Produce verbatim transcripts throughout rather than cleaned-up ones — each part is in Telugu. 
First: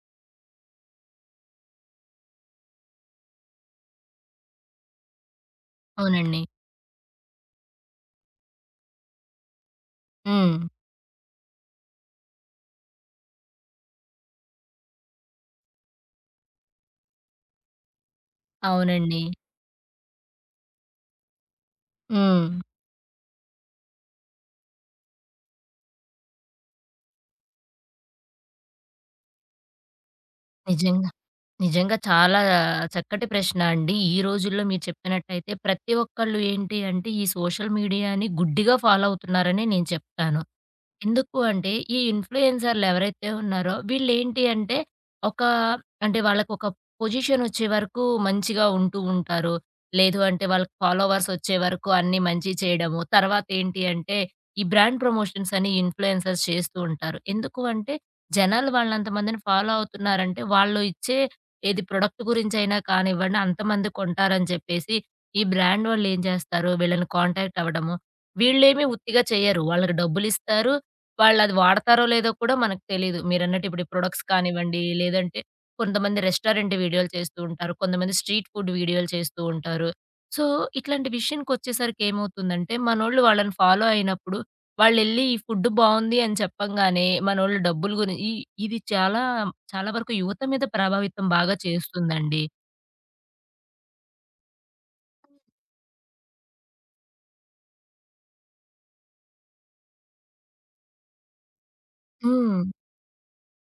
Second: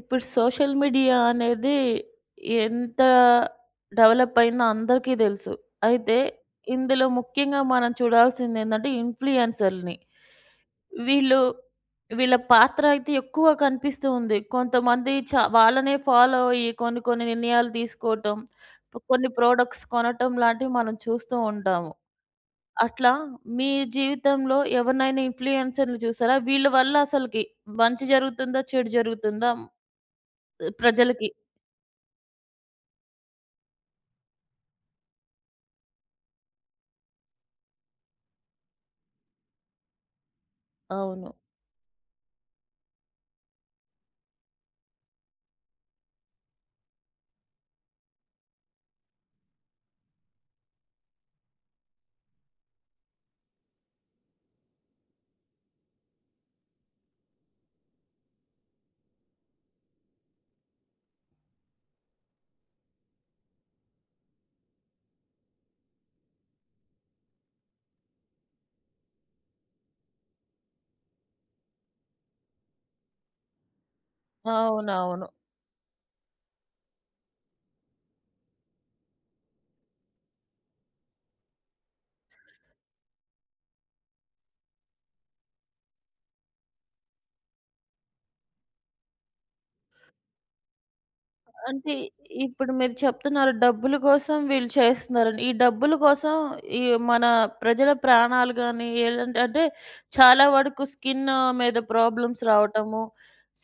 ఇప్పుడు సోషల్ మీడియా అనేది ఎంత డెవలప్ అయిందో అందరికీ తెలుసు. అయితే అవునండి. ఇందులో ముఖ్యంగా మనం చూడాల్సిందేంటంటే ఇన్‌ఫ్లుయెన్సర్‌లని. హ్మ్. వీళ్ళు వీళ్ళ పాత్ర అయితే ఎక్కువ కనిపిస్తూ ఉంది. కొంతమంది చ వాళ్ళనే ఫాలో అయ్యి కొన్ని కొన్ని నిర్ణయాలు తీసుకోవటం, అవునండి. కొన్ని ప్రొడక్ట్స్ కొనటం లాంటివి మనం చూస్తూ ఉంటాము. హ్మ్. అట్లా మీ జీవితంలో ఎవరినైనా ఇన్‌ఫ్లుయెన్సర్‌ని చూసారా? వీళ్ళ వల్ల అసలకి మంచి జరుగుతుందా? చెడు జరుగుతుందా నిజంగా. ప్రజలకి? నిజంగా చాలా చక్కటి ప్రశ్న అండి. ఈ రోజుల్లో మీరు చెప్పినట్టయితే ప్రతి ఒక్కళ్ళు ఏంటి అంటే, ఈ సోషల్ మీడియాని గుడ్డిగా ఫాలో అవుతున్నారనే నేను చెప్తాను. అవును, ఎందుకు అంటే, ఈ ఇన్‌ఫ్లుయెన్సర్‌లు ఎవరైతే ఉన్నారో వీళ్ళేంటి అంటే, ఒక అంటే వాళ్ళకొక పొజిషనొచ్చే వరకు మంచిగా ఉంటూ ఉంటారు. లేదు అంటే వాళ్ళకి ఫాలోవర్స్ వచ్చే వరకు అన్నీ మంచి చేయడము. తర్వాతేంటి అంటే, ఈ బ్రాండ్ ప్రమోషన్స్ అని ఇన్‌ఫ్లుయెన్సర్స్ చేస్తూ ఉంటారు. ఎందుకు అంటే, జనాలు వాళ్ళంతమందిని ఫాలో అవుతున్నారంటే, వాళ్ళు ఇచ్చే ఏది ప్రొడక్ట్ గురించైనా కానివ్వండి అంతమంది కొంటారని చెప్పేసి, ఈ బ్రాండ్ వాళ్ళేం చేస్తారు వీళ్ళని కాంటాక్ట్ అవ్వడము. వీళ్ళేమి ఉత్తిగా చేయరు. వాళ్ళకి డబ్బులిస్తారు. వాళ్ళది వాడతారో లేదో కూడా మనకు తెలీదు. మీరన్నట్టు ఇప్పుడు ఈ ప్రొడక్ట్స్ కానివ్వండి, అవునవును. లేదంటే కొంతమంది రెస్టారెంట్ వీడియోలు చేస్తూ ఉంటారు. కొంతమంది స్ట్రీట్ ఫుడ్ వీడియోలు చేస్తూ ఉంటారు. సో, ఇట్లాంటి విషయానికొచ్చేసరికి ఏమవుతుందంటే, మనోళ్ళు వాళ్ళని ఫాలో అయినప్పుడు, వాళ్ళెళ్లి ఈ ఫుడ్ బావుంది అని చెప్పంగానే, మనోళ్ళు డబ్బులు గురి ఈ ఇది చాలా, చాలా వరకు యువత మీద ప్రభావితం బాగా అంటే చేస్తుందండి. ఇప్పుడు మీరు చెప్తున్నారు డబ్బుల కోసం వీళ్ళు చేస్తున్నారని. ఈ డబ్బుల కోసం ఈ మన ప్రజల ప్రాణాలు గాని ఏలంటే అంటే చాలా వరకు స్కిన్ మీద ప్రాబ్లమ్స్ హ్మ్. రావటము,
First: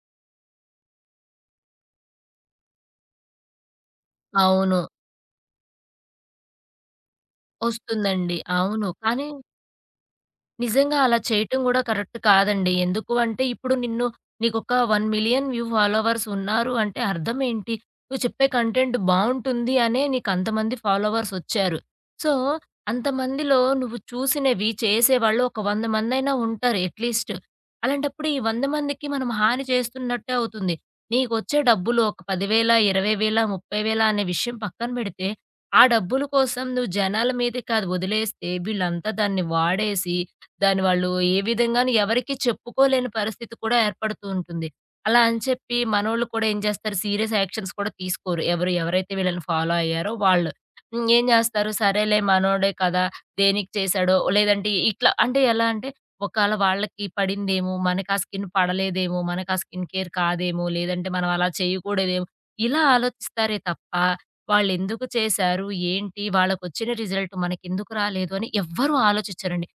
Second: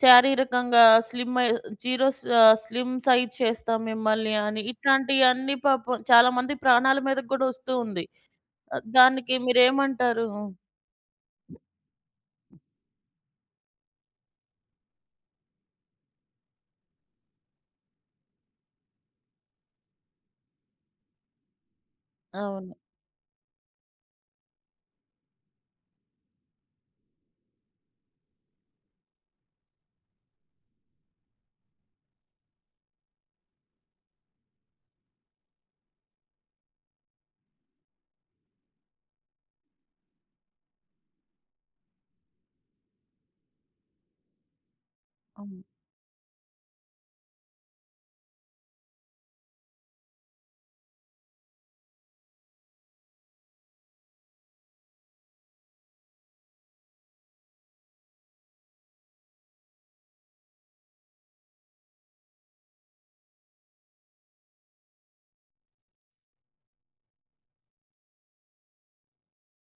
శారీరకంగా స్లిమ్ అయి జీరో స్ ఆహ్, స్లిమ్ సైజ్ చేస్తాం మిమ్మల్ని అని అవును. ఇట్లాంటియన్నీ పాపం చాలా మంది ప్రాణాల మీదకి గూడా ఒస్తూ ఉంది. వస్తుందండి. ఆహ్, అవును. కానీ దానికి మీరేమంటారు? నిజంగా అలా చేయటం గూడా కరెక్ట్ కాదండి. ఎందుకు అంటే ఇప్పుడు నిన్ను నీకొక పది లక్షల వ్యూ ఫాలోవర్స్ ఉన్నారు అంటే అర్థమేంటి? నువ్వు చెప్పే కంటెంట్ బావుంటుంది అనే నీకంతమంది ఫాలోవర్స్ ఒచ్చారు. సో, అవును, అంతమందిలో నువ్వు చూసినవి, చేసేవాళ్ళు ఒక వంద మందైనా ఉంటారు అట్‌లీస్ట్. అలాంటప్పుడు ఈ వంద మందికి మనం హాని చేస్తున్నట్టే అవుతుంది. నీకొచ్చే డబ్బులు ఒక పది వేలు, ఇరవై వేలు, ముప్ఫై వేలు అనే విషయం పక్కన బెడితే, ఆ డబ్బుల కోసం నువ్వు జనాల మీదకి అది వదిలేస్తే వీళ్ళంతా దాన్ని వాడేసి దాన్ని వాళ్ళు ఏ విధంగాను ఎవరికీ చెప్పుకోలేని పరిస్థితి కూడా ఏర్పడుతూ ఉంటుంది. అలా అని అవును. చెప్పి మనోళ్ళు కూడా ఏం చేస్తారు సీరియస్ యాక్షన్స్ కూడా తీసుకోరు. ఎవరు ఎవరైతే వీళ్ళని ఫాలో అయ్యారో వాళ్ళు. హ్మ్. ఏం చేస్తారు సరేలే మనోడే కదా! దేనికి చేశాడో లేదంటే ఇట్లా అంటే ఎలా అంటే ఒకాళ వాళ్ళకి పడిందేమో, మనకి ఆ స్కిన్ పడలేదేమో, మనకి ఆ స్కిన్ కేర్ కాదేమో, లేదంటే మనం అలా చేయకూడదేమో ఇలా ఆలోచిస్తారే తప్ప వాళ్ళెందుకు చేశారు? ఏంటి? వాళ్ళకొచ్చిన రిజల్ట్ మనకెందుకు రాలేదు అని ఎవ్వరూ ఆలోచించరండి.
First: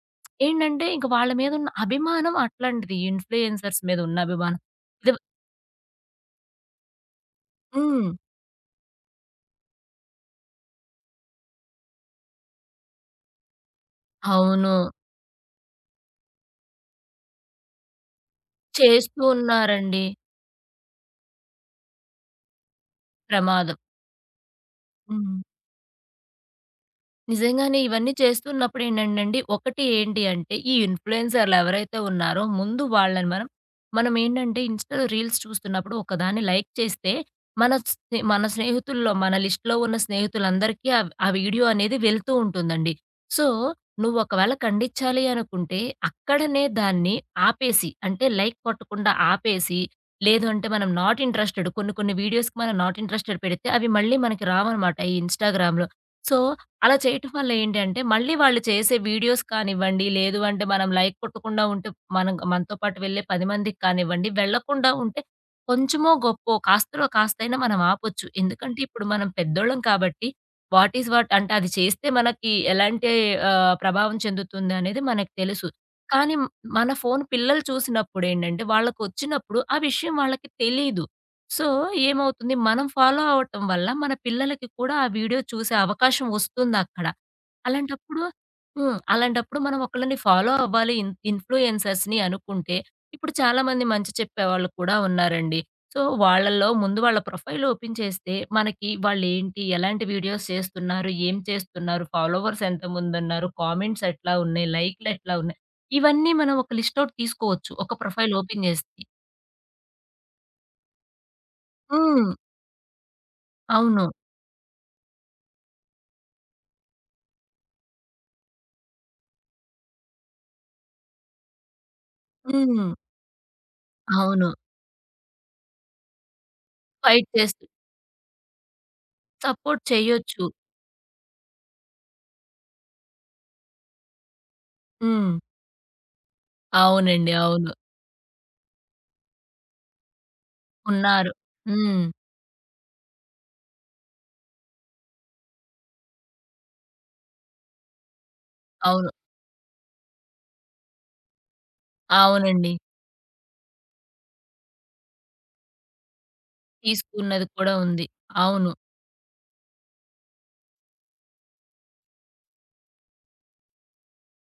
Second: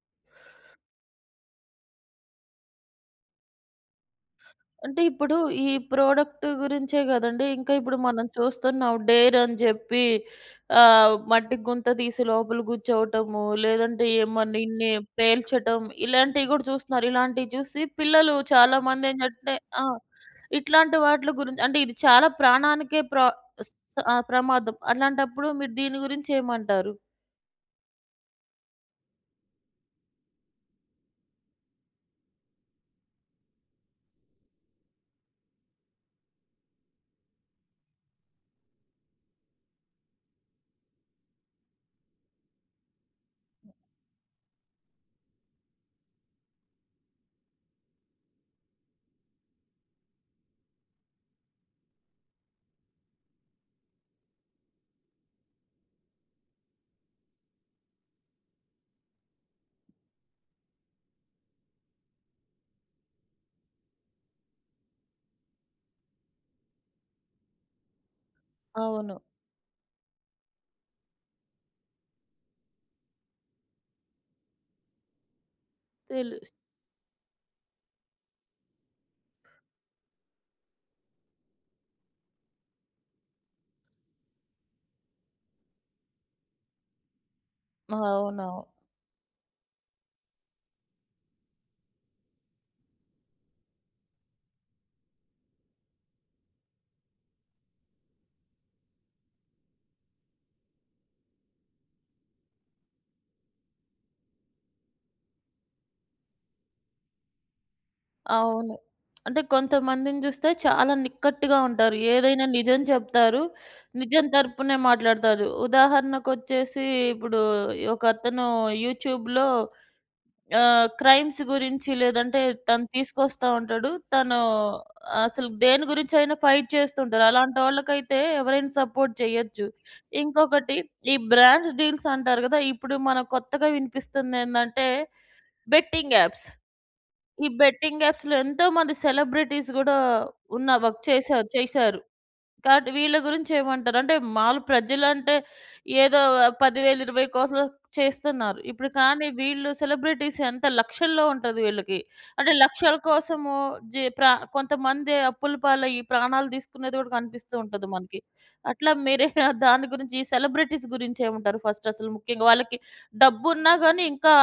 ఏంటంటే ఇంక వాళ్ళ మీదున్న అభిమానం అట్లాంటిది. ఇన్‌ఫ్లుయెన్సర్స్ మీదున్న అభిమానం. అంటే ఇది ఇప్పుడు ఈ ప్రోడక్ట్ గురించే గదండీ. ఇంకా ఇప్పుడు హ్మ్. మనం చూస్తున్నాం. డేర్ అని జెప్పి ఆహ్, మట్టి గుంత తీసి లోపల గుచ్చోవటము, లేదంటే అవును. ఏమన్నిన్ని పేల్చటం ఇలాంటివి గూడా చూస్తున్నారు. ఇలాంటివి చూసి పిల్లలు చాలా చేస్తూ మందేంటంటే ఆ! ఉన్నారండి. ఇట్లాంటి వాట్ల గురించి అంటే ఇది చాలా ప్రాణానికే ప్ర స్ ప్రమాదం. ఆహ్, ప్రమాదం. హ్మ్. అట్లాంటప్పుడు మీరు దీని గురించి ఏమంటారు? నిజంగానే ఇవన్నీ చేస్తున్నప్పుడు ఏంటంటేండి, ఒకటి ఏంటి అంటే ఈ ఇన్‌ఫ్లుయెన్సర్‌లు ఎవరైతే ఉన్నారో ముందు వాళ్ళని మనం మనం ఏంటంటే ఇన్‌స్టా‌లో రీల్స్ చూస్తున్నప్పుడు ఒకదాన్ని లైక్ చేస్తే మన స్నే మన స్నేహితుల్లో మన లిస్ట్‌లో ఉన్న స్నేహితులందరికీ ఆ ఆ వీడియో అనేది వెళ్తూ ఉంటుందండి. సో, నువ్వు ఒకవేళ ఖండించాలి అనుకుంటే అక్కడనే దాన్ని ఆపేసి అంటే లైక్ కొట్టకుండా ఆపేసి, లేదు అంటే మనం నాట్ ఇంట్రెస్టెడ్ కొన్ని కొన్ని వీడియోస్‌కి మనం నాట్ ఇంట్రెస్టెడ్ పెడితే అవి మళ్ళీ మనకి రావనమాట ఈ ఇన్‌స్టా‌గ్రామ్‌లో. సో, అలా చేయటం వల్ల ఏంటంటే, మళ్ళీ వాళ్ళు చేసే వీడియోస్ కానివ్వండి, లేదు అంటే మనం లైక్ కొట్టకుండా ఉంటే, మనం మనతో పాటు వెళ్ళే పది మందికి కానివ్వండి, వెళ్ళకుండా ఉంటే కొంచెమో గొప్పో కాస్తలో కాస్తైనా మనం ఆపొచ్చు. ఎందుకంటే, ఇప్పుడు అవును. మనం పెద్దోళ్ళం కాబట్టి వాట్ ఈస్ వాట్ అంటే అది చేస్తే మనకి ఎలాంటి ఆహ్, ప్రభావం చెందుతుంది అనేది మనకు తెలుసు. కానీ, తెలుస్ మన ఫోన్ పిల్లలు చూసినప్పుడేంటంటే, వాళ్ళకొచ్చినప్పుడు ఆ విషయం వాళ్ళకి తెలీదు. సో, ఏమవుతుంది మనం ఫాలో అవ్వటం వల్ల మన పిల్లలకి కూడా ఆ వీడియో చూసే అవకాశం వస్తుందక్కడ. అలాంటప్పుడు అవునవును, హ్మ్. అలాంటప్పుడు మనం ఒకళ్ళని ఫాలో అవ్వాలి ఇన్ ఇన్‌ఫ్లుయెన్సర్స్‌ని అనుకుంటే, ఇప్పుడు చాలామంది మంచి చెప్పేవాళ్ళు కూడా ఉన్నారండి. సో, వాళ్ళలో ముందు వాళ్ళ ప్రొఫైల్ ఓపెన్ చేస్తే మనకి వాళ్ళేంటి, ఎలాంటి వీడియోస్ చేస్తున్నారు, ఏం చేస్తున్నారు, ఫాలోవర్స్ ఎంతమందున్నారు, కామెంట్స్ ఎట్లా ఉన్నాయి, లైక్‌లు ఎట్లా ఉన్నాయి, ఇవన్నీ మనం ఒక లిస్ట్ ఔట్ తీసుకోవచ్చు. ఒక ప్రొఫైల్ ఓపెన్ అవును. చేస్తే. అంటే కొంతమందిని జూస్తే చాలా నిక్కట్టుగా ఉంటారు. హ్మ్. ఏదైనా నిజం చెప్తారు. అవును. నిజం తరపునే మాట్లాడతారు. ఉదాహరణకొచ్చేసి ఇప్పుడు ఒకతను యూట్యూబ్‌లో ఆహ్, క్రైమ్స్ గురించి లేదంటే తను హ్మ్. తీసుకొస్తా ఉంటాడు. తను అవును. అసలు దేని గురించైనా ఫైట్ చేస్తుంటారు. ఫైట్ చేస్తూ అలాంటోళ్ళకైతే ఎవరైనా సపోర్ట్ చేయొచ్చు. సపోర్ట్ చెయ్యొచ్చు. ఇంకొకటి, ఈ బ్రాంచ్ డీల్స్ అంటారు గదా! ఇప్పుడు మనకు కొత్తగా వినిపిస్తుందేందంటే హ్మ్. Betting apps. అవునండి. ఈ అవును. బెట్టింగ్ యాప్స్‌లో ఎంతోమంది సెలబ్రిటీస్ గూడా ఉన్న వర్క్ ఉన్నారు. చేశారు చేశారు. హ్మ్. కాబట్టి వీళ్ళ గురించేమంటారు? అంటే మాములు ప్రజలంటే ఏదో పది వేల, ఇరవై కోసం చేస్తున్నారు. ఇప్పుడు అవును. కానీ వీళ్ళు సెలబ్రిటీస్ ఎంత లక్షల్లో ఉంటది వీళ్ళకి. అంటే అవునండి. లక్షల కోసము జీ ప్రా కొంతమంది అప్పుల పాలయ్యి ప్రాణాలు తీసుకునేది గూడా తీసుకున్నది కనిపిస్తూ కూడా ఉంటది ఉంది. మనకి. అవును. అట్లా మీరే దాని గురించి, ఈ సెలబ్రిటీస్ గురించేమంటారు ఫస్ట్ అసలు ముఖ్యంగా? వాళ్ళకి డబ్బున్నా గానీ ఇంకా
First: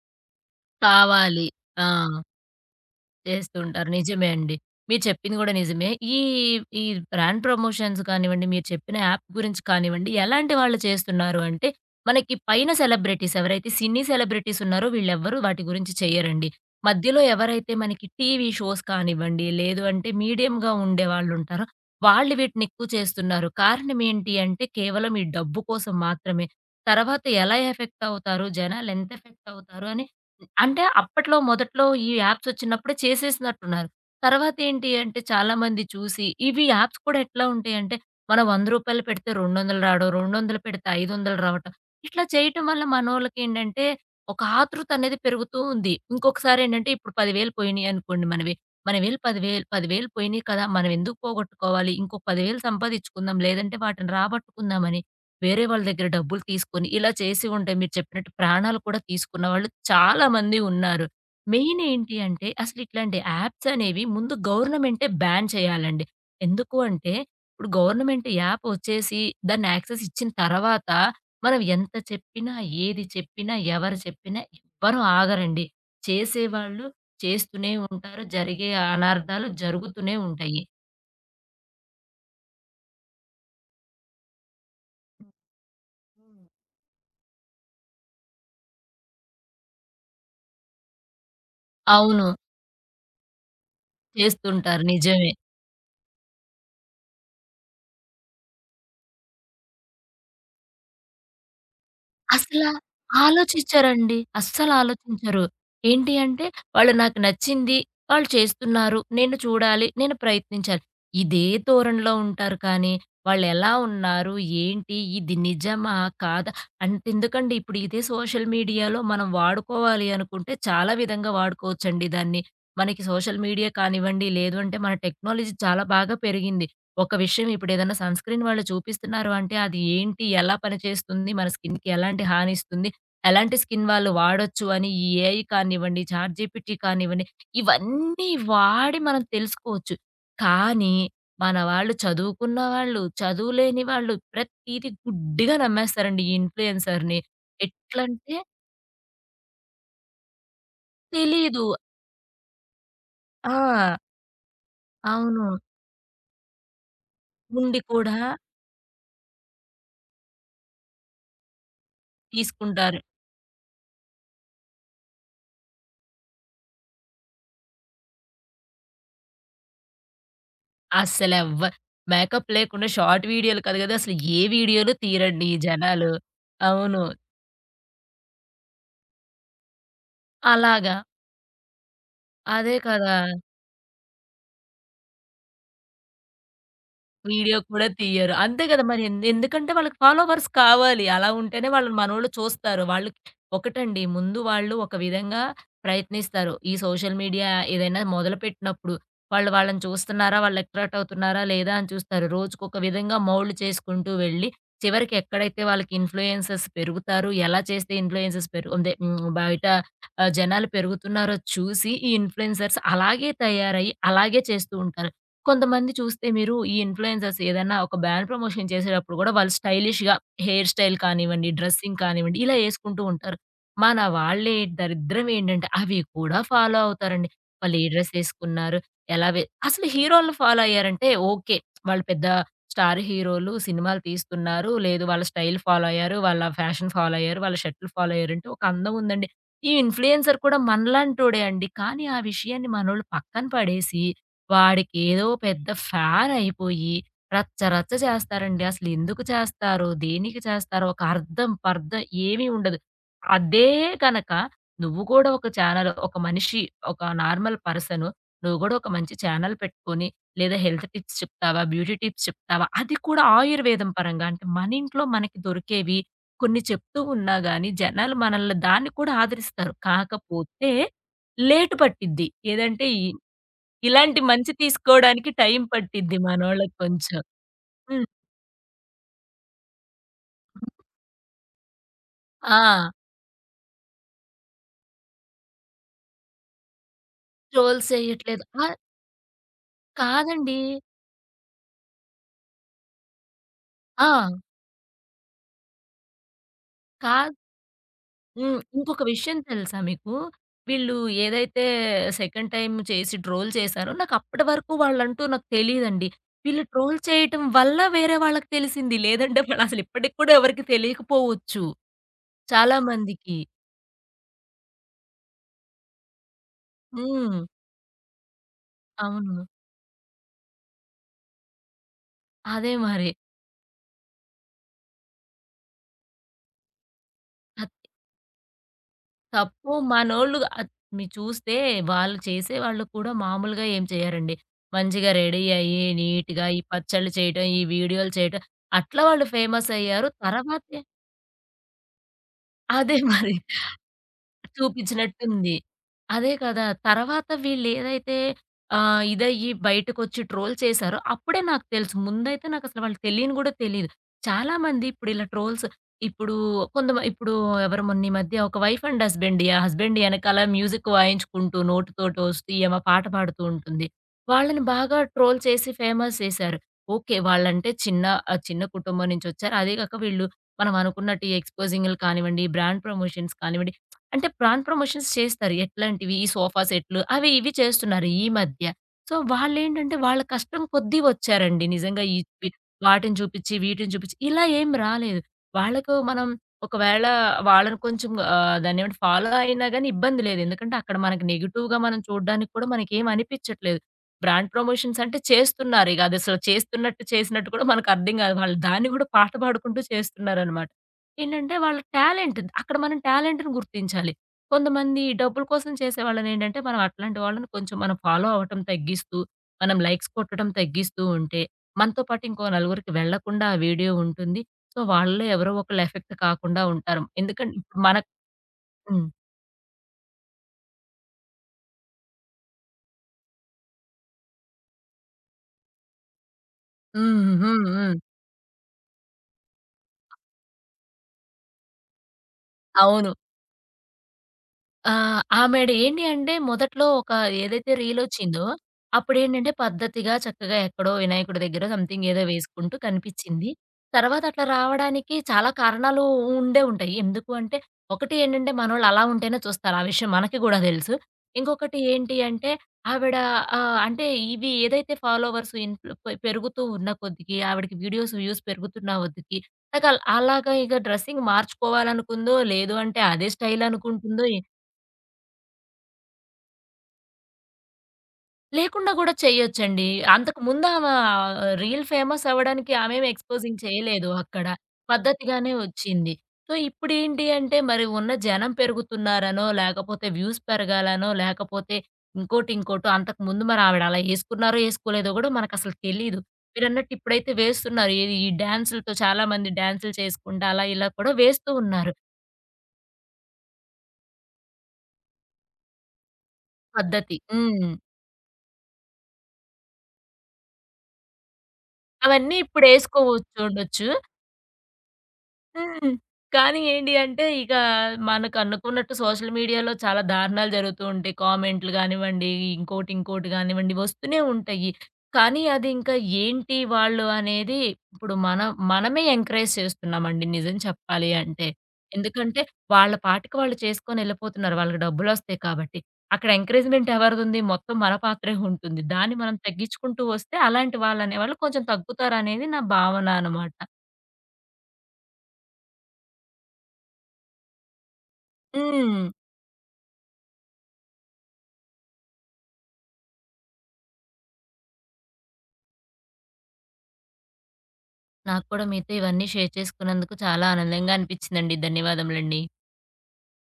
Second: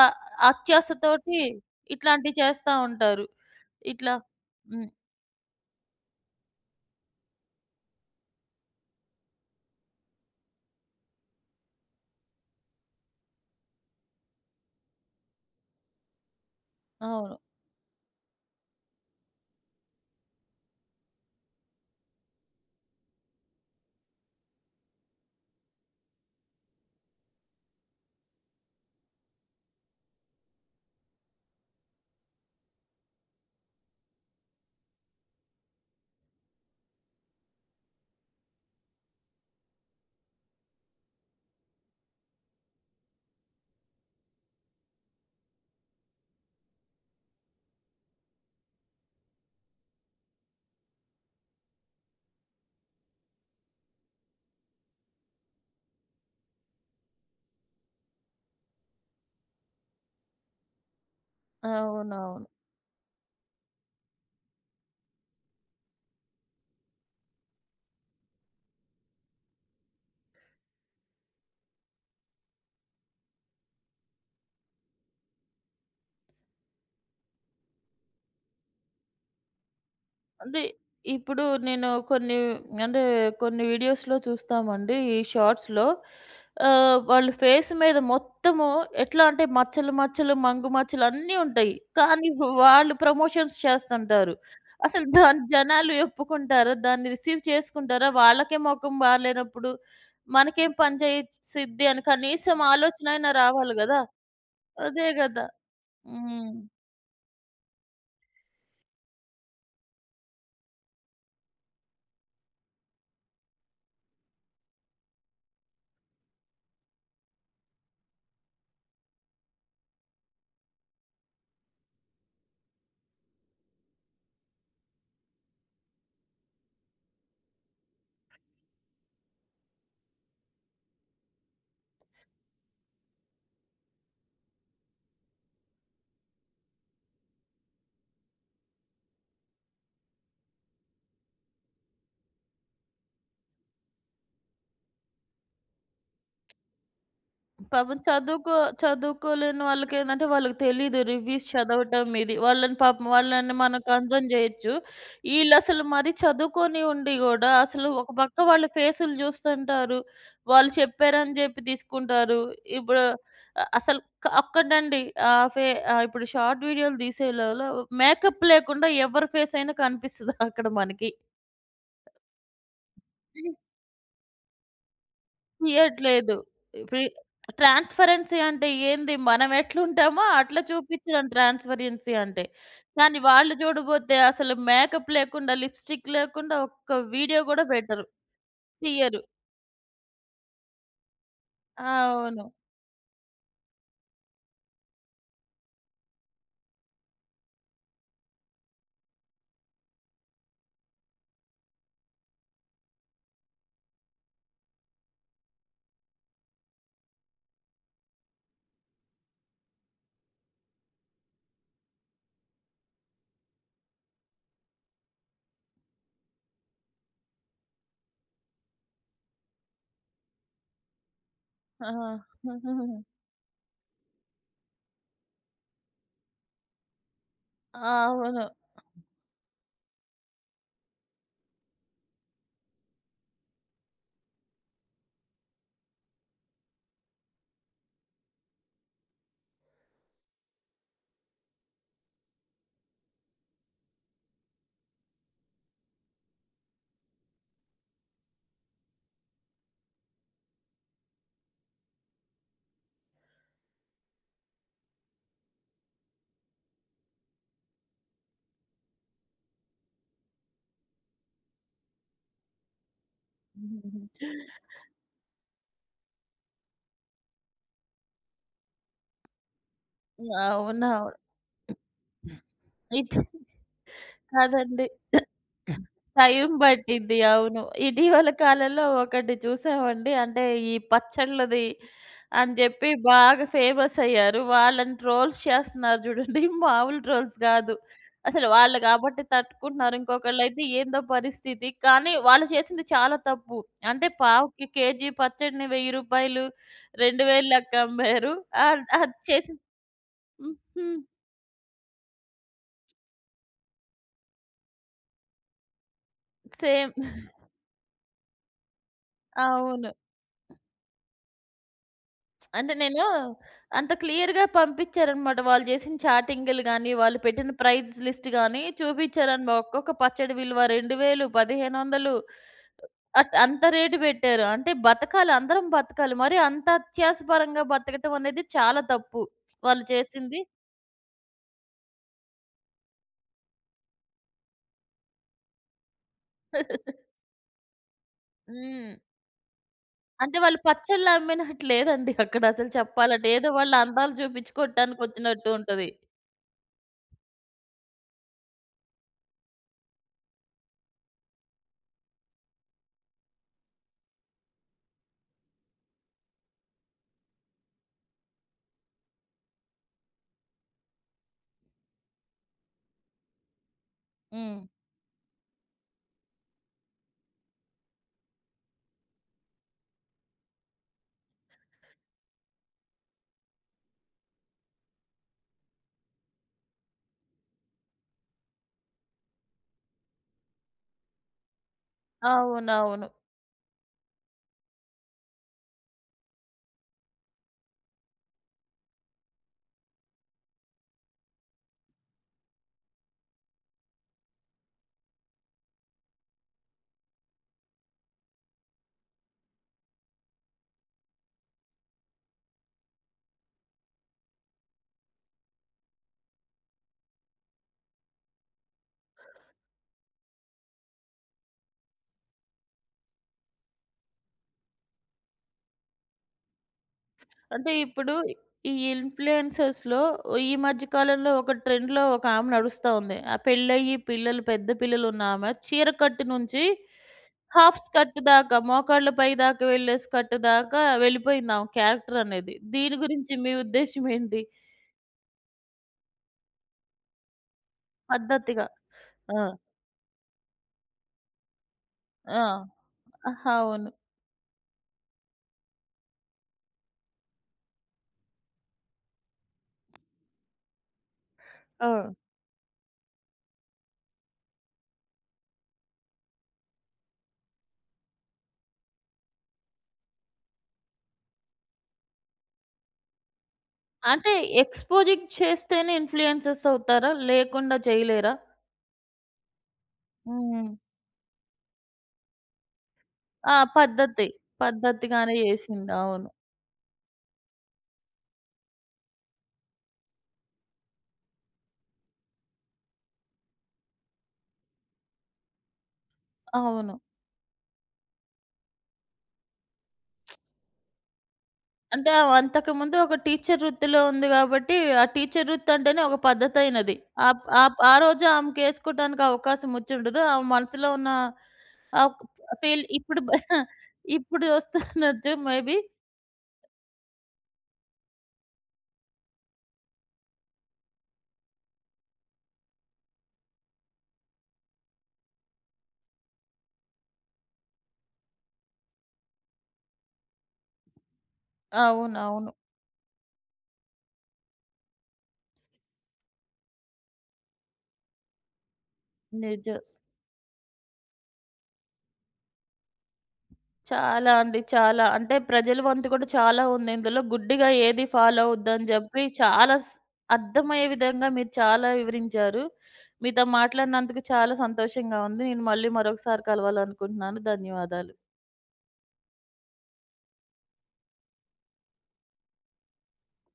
అత్యాశతోటి కావాలి. ఆ! ఇట్లాంటివి చేస్తా ఉంటారు. చేస్తుంటారు. ఇట్లా. నిజమే అండి. హ్మ్. మీరు చెప్పింది గూడా నిజమే. ఈ, ఈ బ్రాండ్ ప్రమోషన్స్ కానివ్వండి, మీరు చెప్పిన యాప్ గురించి కానివ్వండి, ఎలాంటి వాళ్ళు చేస్తున్నారు అంటే, మనకి పైన సెలబ్రిటీస్ ఎవరైతే సినీ సెలబ్రిటీస్ ఉన్నారో వీళ్ళెవ్వరూ వాటి గురించి చెయ్యరండి. మధ్యలో అవును, ఎవరైతే మనకి టీవీ షోస్ కానివ్వండి, లేదు అంటే మీడియంగా ఉండే వాళ్ళుంటారో, వాళ్ళు వీటినెక్కువ చేస్తున్నారు. కారణం ఏంటి అంటే, కేవలం ఈ డబ్బు కోసం మాత్రమే. తర్వాత ఎలా ఎఫెక్ట్ అవుతారు, జనాలెంత ఎఫెక్ట్ అవుతారు అని అంటే అప్పట్లో మొదట్లో ఈ యాప్స్ వచ్చినప్పుడే చేసేసినట్టున్నారు. తర్వాతేంటి అంటే చాలామంది చూసి ఇవి యాప్స్ కూడా ఎట్లా ఉంటాయంటే మనం రూ. వంద పెడితే రెండు వందలు రావడం, రెండు వందలు పెడితే ఐదు వందలు రావటం. ఇట్లా చేయటం వల్ల మనోళ్ళకేంటంటే ఒక ఆతృత అనేది పెరుగుతూ ఉంది. ఇంకొకసారేంటంటే ఇప్పుడు పది వేలు పోయినాయి అనుకోండి మనవి. మనవేళ పది వేలు పది వేలు పోయినాయి కదా! మనం ఎందుకు పోగొట్టుకోవాలి? ఇంకో పది వేలు సంపాదించుకుందాం. లేదంటే వాటిని రాబట్టుకుందామని వేరే వాళ్ళ దగ్గర డబ్బులు తీసుకొని ఇలా చేసి ఉంటే మీరు చెప్పినట్టు ప్రాణాలు కూడా తీసుకున్నవాళ్ళు చాలా మంది ఉన్నారు. మెయిన్ ఏంటి అవునవును. అంటే అసలు ఇట్లాంటి యాప్స్ అనేవి ముందు గవర్నమెంటే బ్యాన్ చేయాలండి. ఎందుకు అంటే ఇప్పుడు గవర్నమెంట్ యాప్ వచ్చేసి దాన్ని యాక్సెస్ ఇచ్చిన తర్వాత మనం ఎంత చెప్పినా, ఏది చెప్పినా, ఎవరు చెప్పినా ఎవ్వరు ఆగరండి. చేసేవాళ్ళు చేస్తూనే ఉంటారు. జరిగే అనార్థాలు జరుగుతూనే అంటే ఉంటాయి. ఇప్పుడు నేను కొన్ని, అంటే కొన్ని వీడియోస్‌లో చూస్తామండి. ఈ హ్మ్. షార్ట్స్‌లో ఆహ్, వాళ్ళు ఫేస్ మీద మొత్తము ఎట్లా అంటే మచ్చలు, మచ్చలు, మంగు మచ్చలు అన్నీ ఉంటాయి. అవును. కానీ వాళ్ళు ప్రమోషన్స్ చేస్తుంటారు. చేస్తుంటారు. అసలు నిజమే. దాన్ని జనాలు ఒప్పుకుంటారా? దాన్ని రిసీవ్ చేసుకుంటారా? వాళ్ళకే మొఖం బాలేనప్పుడు మనకేం పని చేసిద్ది అని కనీసం అసలా ఆలోచన అయినా రావాలి గదా! ఆలోచించరండి. అదే అస్సలాలోచించరు. గదా! ఏంటి అంటే, హ్మ్. వాళ్ళు నాకు నచ్చింది, వాళ్ళు చేస్తున్నారు, నేను చూడాలి, నేను ప్రయత్నించాలి. ఇదే ధోరణిలో ఉంటారు కానీ, వాళ్ళెలా ఉన్నారు, ఏంటి, ఇది నిజమా, కాదా అంతెందుకండి ఇప్పుడు ఇదే సోషల్ మీడియాలో మనం వాడుకోవాలి అనుకుంటే చాలా విధంగా వాడుకోవచ్చండి దాన్ని. మనకి సోషల్ మీడియా కానివ్వండి, లేదు అంటే మన టెక్నాలజీ చాలా బాగా పెరిగింది. ఒక విషయం ఇప్పుడేదన్నా సన్ స్క్రీన్ వాళ్ళు చూపిస్తున్నారు అంటే, అది ఏంటి? ఎలా పనిచేస్తుంది? మన స్కిన్‌కి ఎలాంటి హానిస్తుంది? ఎలాంటి స్కిన్ వాళ్ళు వాడొచ్చు అని ఈ ఏఐ కానివ్వండి, చాట్ జీపీటీ కానివ్వండి, ఇవన్నీ వాడి మనం తెలుసుకోవచ్చు. కానీ, మన వాళ్ళు చదువుకున్న వాళ్ళు, చదువు లేని వాళ్ళు ప్రతీది గుడ్డిగా నమ్మేస్తారండి ఈ ఇన్‌ఫ్లుయెన్సర్‌ని. పాపం ఎట్లంటే చదువుకో చదువుకోలేని వాళ్ళకేందంటే వాళ్ళకి తెలీదు రివ్యూస్ తెలీదు. చదవటం ఇది. వాళ్ళని పాపం వాళ్ళని మనం ఆ! కన్సర్న్ జేయొచ్చు. అవును. ఈళ్ళసలు మరీ చదువుకొని ఉండి గూడా ఉండి అసలు ఒక కూడా పక్క వాళ్ళ ఫేసులు జూస్తుంటారు. వాళ్ళు చెప్పారని జెప్పి తీసుకుంటారు. తీసుకుంటారు. ఇప్పుడు అ అసలు క ఒక్కటండి, ఆహ్, ఫే ఆహ్, ఇప్పుడు షార్ట్ వీడియోలు తీసేలోలో మేకప్ లేకుండా ఎవరి ఫేస్ అయినా కనిపిస్తది అక్కడ మనకి. అస్సలెవ్వ మేకప్ లేకుండా షార్ట్ వీడియోలు కాదు గదా! అసలు ఏ వీడియోలు తీరండి ఈ జనాలు. ఇయ్యట్లేదు. అవును. ఫ్రీ ట్రాన్స్‌పరెన్సీ అంటే ఏంది? మనం ఎట్లుంటామో అట్లా అలాగా. చూపించడం ట్రాన్స్‌పరెన్సీ అంటే. అదే కదా! కానీ వాళ్ళు చూడబోతే అసలు మేకప్ లేకుండా, లిప్‌స్టిక్ లేకుండా ఒక్క వీడియో వీడియో గూడా కూడా పెట్టరు. తీయరు. అంతే కదా! మరి తీయరు. ఎందు ఎందుకంటే వాళ్ళకి ఫాలోవర్స్ కావాలి. అలా ఉంటేనే వాళ్ళు మనోళ్ళు అవును. చూస్తారు. వాళ్ళు ఒకటండి ముందు వాళ్ళు ఒక విధంగా ప్రయత్నిస్తారు. ఈ సోషల్ మీడియా ఏదైనా మొదలుపెట్టినప్పుడు వాళ్ళు వాళ్ళని చూస్తున్నారా? వాళ్ళు అట్రాక్ట్ అవుతున్నారా? లేదా? అని చూస్తారు. రోజుకొక విధంగా మౌల్డ్ చేసుకుంటూ వెళ్ళి చివరికి ఎక్కడైతే వాళ్ళకి ఇన్‌ఫ్లుయెన్సర్స్ పెరుగుతారు. ఎలా చేస్తే ఇన్‌ఫ్లుయెన్సర్స్ పెరుగు అదే హ్మ్. బయట ఆహ్, జనాలు పెరుగుతున్నారో చూసి ఈ ఇన్‌ఫ్లుయెన్సర్స్ అలాగే తయారయ్యి అలాగే చేస్తూ ఉంటారు. కొంతమంది చూస్తే మీరు ఈ ఇన్‌ఫ్లుయెన్సర్స్ ఏదైనా ఒక బ్రాండ్ ప్రమోషన్ చేసేటప్పుడు గూడా వాళ్ళు స్టైలిష్‌గా హెయిర్ స్టైల్ కానివ్వండి, ఆ! డ్రెస్సింగ్ కానివ్వండి ఇలా యేసుకుంటూ ఉంటారు. మన వాళ్ళే దరిద్రం ఏంటంటే అవి కూడా ఫాలో అవుతారండి. వాళ్ళు ఏ డ్రెస్ అవును, యేసుకున్నారు? ఎలా వె అసలు హీరోలను ఫాలో అయ్యారంటే ఓకే. వాళ్ళు పెద్ద స్టార్ హీరోలు సినిమాలు తీస్తున్నారు. లేదు వాళ్ళ స్టైల్ ఫాలో అయ్యారు. వాళ్ళ ఫ్యాషన్ ఫాలో అయ్యారు. వాళ్ళ షర్టులు ఫాలో అయ్యారంటే ఒక అందం ఉందండి. ఈ ఇన్‌ఫ్లుయెన్సర్ కూడా మనలాంటోడే అండి. కానీ ఆ విషయాన్ని మనోళ్ళు పక్కన పడేసి వాడికేదో పెద్ద ఫ్యాన్ అయిపోయి రచ్చ రచ్చ చేస్తారండి. అసలెందుకు చేస్తారో, దేనికి చేస్తారో ఒక అర్థం, పర్థం ఏమీ ఉండదు. అదే గనక నువ్వు కూడా ఒక ఛానల్ ఒక మనిషి, ఒక నార్మల్ పర్సను నువ్వు గూడా ఒక మంచి ఛానల్ పెట్టుకొని, లేదా హెల్త్ టిప్స్ చెప్తావా? బ్యూటీ టిప్స్ చెప్తావా? అది కూడా ఆయుర్వేదం పరంగా. అంటే మన ఇంట్లో మనకి దొరికేవి కొన్ని చెప్తూ ఉన్నా గానీ, జనాలు మనల్ని దాన్ని కూడా ఆదరిస్తారు. కాకపోతే అవునవును. లేట్ పట్టిద్ది. ఏదంటే ఈ ఇది ఇలాంటి మంచి కాదండి. తీసుకోవడానికి టైం పట్టిద్ది టైం మనోళ్ళకి పట్టిద్ది. కొంచెం. అవును. హ్మ్. ఇటీవల కాలంలో ఒకటి చూసామండి. అంటే ఈ పచ్చళ్ళది అని ఆ! జెప్పి బాగా ఫేమస్ అయ్యారు. వాళ్ళని ట్రోల్స్ చేస్తున్నారు జూడండి. మామూలు ట్రోల్స్ గాదు. ట్రోల్ చేయట్లేదు. అసలు ఆ! వాళ్ళు గాబట్టి తట్టుకుంటున్నారు. కాదండి. ఇంకొకళ్ళైతే ఏందో పరిస్థితి. కానీ వాళ్ళు చేసింది చాలా తప్పు. ఆ! అంటే పావుకి కేజీ పచ్చడిని రూ. వెయ్యి, కాదు. రెండు వేల లెక్క అమ్మారు. హ్మ్. అద్ ఇంకొక అది విషయం చేసి. తెలుసా మీకు? హ్మ్. వీళ్ళు హ్మ్. ఏదైతే సెకండ్ టైమ్ చేసి ట్రోల్ చేసారో నాకప్పటి వరకు వాళ్ళంటూ నాకు తెలీదండి. వీళ్ళు సేమ్. ట్రోల్ చేయటం వల్ల వేరే వాళ్ళకి తెలిసింది. లేదంటే వాళ్ళసలు అవును. ఇప్పటికి కూడా ఎవరికీ తెలియకపోవచ్చు అంటే చాలా నేను మందికి. అంత క్లియర్‌గా పంపించారనమాట. వాళ్ళు చేసిన చాటింగ్‌లు గాని, వాళ్ళు హ్మ్. పెట్టిన ప్రైజ్ లిస్ట్ గాని అవును. చూపించారనమా ఒక్కొక్క పచ్చడి విలువ రెండు వేలు, పదిహేను వందలు అదే మరి. అట్ అంత రేటు పెట్టారు. అంటే బతకాలి, అందరం బతకాలి. మరి అంత అత్యాసపరంగా అద్ బతకటం అనేది చాలా తప్పు. తప్పు వాళ్ళు మనోళ్ళు చేసింది. అత్ మీరు చూస్తే వాళ్ళు చేసేవాళ్ళు కూడా మామూలుగా ఏం చేయరండి. మంచిగా రెడీ అయ్యి, నీట్‌గా ఈ పచ్చళ్ళు చేయటం, ఈ వీడియోలు చేయటం హ్మ్. అట్లా వాళ్ళు ఫేమస్ అయ్యారు. అంటే వాళ్ళు తర్వాతే పచ్చళ్ళు అమ్మినట్టు లేదండి అక్కడ అసలు అదే చెప్పాలంటే. మరి. ఏదో వాళ్ళ అందాలు చూపించుకోవటానికి వచ్చినట్టు చూపించినట్టుంది. ఉంటది. అదే కదా! తర్వాత వీళ్ళేదైతే ఆహ్, ఇదయ్యి బయటకొచ్చి ట్రోల్ చేశారో అప్పుడే నాకు తెలుసు. ముందైతే నాకసలు వాళ్ళు తెలియని గూడా తెలీదు. చాలామంది ఇప్పుడిలా ట్రోల్స్ ఇప్పుడు కొంతమ ఇప్పుడు ఎవరు మొన్న ఈ మధ్య ఒక వైఫ్ అండ్ హస్బెండ్ ఆ హస్బెండ్ ఎనకాల మ్యూజిక్ వాయించుకుంటూ నోటితోటోస్తూ ఈమె పాట పాడుతూ ఉంటుంది. హ్మ్. వాళ్ళని బాగా ట్రోల్ చేసి ఫేమస్ చేశారు. ఓకే. వాళ్ళంటే చిన్న ఆహ్, చిన్న కుటుంబం నుంచొచ్చారు. అదే గాక వీళ్ళు మనం అనుకున్నట్టు ఈ ఎక్స్‌పోజింగ్‌లు కానివ్వండి, బ్రాండ్ ప్రమోషన్స్ కానివ్వండి అంటే బ్రాండ్ ప్రమోషన్స్ చేస్తారు. ఎట్లాంటివి? ఈ సోఫా సెట్‌లు అవి ఇవి చేస్తున్నారు ఈ మధ్య. సో, వాళ్ళేంటంటే వాళ్ళ కష్టం కొద్దీ వచ్చారండి. నిజంగా ఈ వి అవునవును. వాటిని చూపిచ్చి, వీటిని చూపిచ్చి ఇలా ఏం రాలేదు. వాళ్ళకు మనం ఒకవేళ వాళ్ళని కొంచెం ఆహ్, దాన్నేమంటే ఫాలో అయినా గాని ఇబ్బంది లేదు. ఎందుకంటే అక్కడ మనకి నెగెటివ్‌గా మనం చూడ్డానికి కూడా మనకేం అనిపిచ్చట్లేదు. బ్రాండ్ ప్రమోషన్స్ అంటే చేస్తున్నారిగ. అదసలు చేస్తున్నట్టు చేసినట్టు కూడా మనకు అర్థం గాదు. వాళ్ళు దాన్ని గూడా పాట పాడుకుంటూ చేస్తున్నారనమాట. ఏంటంటే వాళ్ళ టాలెంట్. అక్కడ మనం టాలెంట్‌ని గుర్తించాలి. కొంతమంది డబ్బుల కోసం చేసేవాళ్ళనేంటంటే, మనం అట్లాంటి వాళ్ళని కొంచెం మనం ఫాలో అవ్వటం తగ్గిస్తూ, మనం లైక్స్ కొట్టడం తగ్గిస్తూ ఉంటే, మనతో పాటు ఇంకో నలుగురికి వెళ్ళకుండా ఆ వీడియో ఉంటుంది. సో, వాళ్ళలో ఎవరో ఒకళ్ళు ఎఫెక్ట్ కాకుండా ఉంటారు. ఎందుకంటే అంటే ఇప్పుడు మనకు ఇప్పుడు ఈ హ్మ్. ఇన్‌ఫ్లుయెన్సర్స్‌లో ఈ మధ్య కాలంలో ఒక ట్రెండ్‌లో ఒక ఆమె నడుస్తా ఉంది. ఆ పెళ్ళయ్యి పిల్లలు పెద్ద పిల్లలున్న ఆమె చీర కట్టు నుంచి హ్మ్. హ్మ్. హాఫ్ హ్మ్. స్కర్ట్ దాకా, మోకాళ్ళ పై దాకా వెళ్ళే స్కర్ట్ దాకా వెళ్ళిపోయింది ఆమె క్యారెక్టర్ అనేది. దీని అవును. గురించి మీ ఉద్దేశ్యం ఏంటి? ఆ! ఆమెడ ఏంటి అంటే మొదట్లో ఒక ఏదైతే రీలొచ్చిందో, పద్ధతిగా. ఆ! అప్పుడేంటంటే పద్ధతిగా చక్కగా ఎక్కడో వినాయకుడి దగ్గరో సంథింగ్ ఏదో ఆ! వేసుకుంటూ అహ! కనిపిచ్చింది. అవును. తర్వాత అట్లా రావడానికి చాలా కారణాలు ఉండే ఉంటాయి. ఎందుకు అంటే, ఒకటి ఏంటంటే మనోళ్ళు అలా ఉంటేనే చూస్తారు. ఆ విషయం మనకి గూడా తెలుసు. ఇంకొకటి ఆ! ఏంటి అంటే ఆవిడ ఆహ్, అంటే ఇవి ఏదైతే ఫాలోవర్స్ ఇన్‌ఫ్లు పె పెరుగుతూ ఉన్న కొద్దికి ఆవిడకి వీడియోస్ వ్యూస్ పెరుగుతున్న కొద్దికి, నాకల్ అలాగా ఇక డ్రెస్సింగ్ మార్చుకోవాలనుకుందో, లేదు అంటే అదే స్టైల్ అనుకుంటుందో అంటే ఎక్స్‌పోజింగ్ చేస్తేనే ఇన్‌ఫ్లుయెన్సర్స్ అవుతారా? లేకుండా చేయలేరా? లేకుండా గూడా చేయొచ్చండి. అంతకు ముందు హ్మ్. ఆమా రీల్ ఫేమస్ అవ్వడానికి ఆమేమి ఆ! ఎక్స్‌పోజింగ్ చేయలేదు పద్ధతి. అక్కడ. పద్ధతిగానే పద్ధతిగానే చేసింది. వచ్చింది. అవును. సో, ఇప్పుడేంటి అంటే మరి ఉన్న జనం పెరుగుతున్నారనో, లేకపోతే వ్యూస్ పెరగాలనో, లేకపోతే ఇంకోటి, ఇంకోటో అంతకు ముందు మరి ఆవిడ అలా యేసుకున్నారో, యేసుకోలేదో గూడా మనకసలు తెలీదు. మీరన్నట్టు అవును. ఇప్పుడైతే వేస్తున్నారు. ఏది ఈ డాన్సులతో చాలామంది డాన్సులు చేసుకుంటా అలా ఇలా కూడా వేస్తూ ఉన్నారు అంటే ఆమె అంతకుముందు ఒక టీచర్ వృత్తిలో ఉంది గాబట్టి, ఆ టీచర్ వృత్తి అంటేనే ఒక పద్ధతైనది. పద్ధతి. ఆప్ హ్మ్. ఆప్ ఆ ఆ రోజు ఆమెకేసుకోటానికి అవకాశం వచ్చుండదు. ఆమె మనసులో ఉన్న ఆ ఒక అవన్నీ ఫీల్ ఇప్పుడు బ ఇప్పుడేసుకోవచ్చు ఉండొచ్చు. ఇప్పుడు వస్తున్నచ్చు మేబీ. హ్మ్. కానీ ఏంటి అంటే, ఇక మనకనుకున్నట్టు సోషల్ మీడియాలో చాలా దారుణాలు జరుగుతూ ఉంటాయి. కామెంట్లు గానివ్వండి, ఇంకోటి, ఇంకోటి గానివ్వండి వస్తూనే ఉంటాయి. కానీ అది ఇంకా ఏంటి వాళ్ళు అనేది ఇప్పుడు మనం మనమే ఎంకరేజ్ చేస్తున్నామండి నిజం చెప్పాలి అంటే. ఎందుకంటే, అవునవును. వాళ్ళ పాటికి వాళ్ళు చేసుకొని ఎళ్ళిపోతున్నారు. వాళ్ళకి డబ్బులొస్తాయి కాబట్టి. అక్కడ ఎంకరేజ్‌మెంట్ ఎవరిదుంది? మొత్తం మన పాత్రే ఉంటుంది. దాన్ని మనం నిజం. తగ్గించుకుంటూ వస్తే అలాంటి వాళ్ళనేవాళ్ళు కొంచెం తగ్గుతారనేది నా భావన అనమాట. చాలా అండి, చాలా. అంటే ప్రజల వంతు కూడా చాలా ఉంది ఇందులో. గుడ్డిగా ఏది ఫాలో అవ్వద్దని హ్మ్. జెప్పి చాలా స్ అర్థమయ్యే విధంగా మీరు చాలా వివరించారు. మీతో మాట్లాడినందుకు చాలా సంతోషంగా ఉంది. నేను మళ్ళీ మరొకసారి కలవాలనుకుంటున్నాను. ధన్యవాదాలు. నాకు కూడా మీతో ఇవన్నీ షేర్ చేసుకున్నందుకు చాలా ఆనందంగా అనిపించిందండి. ధన్యవాదములండి.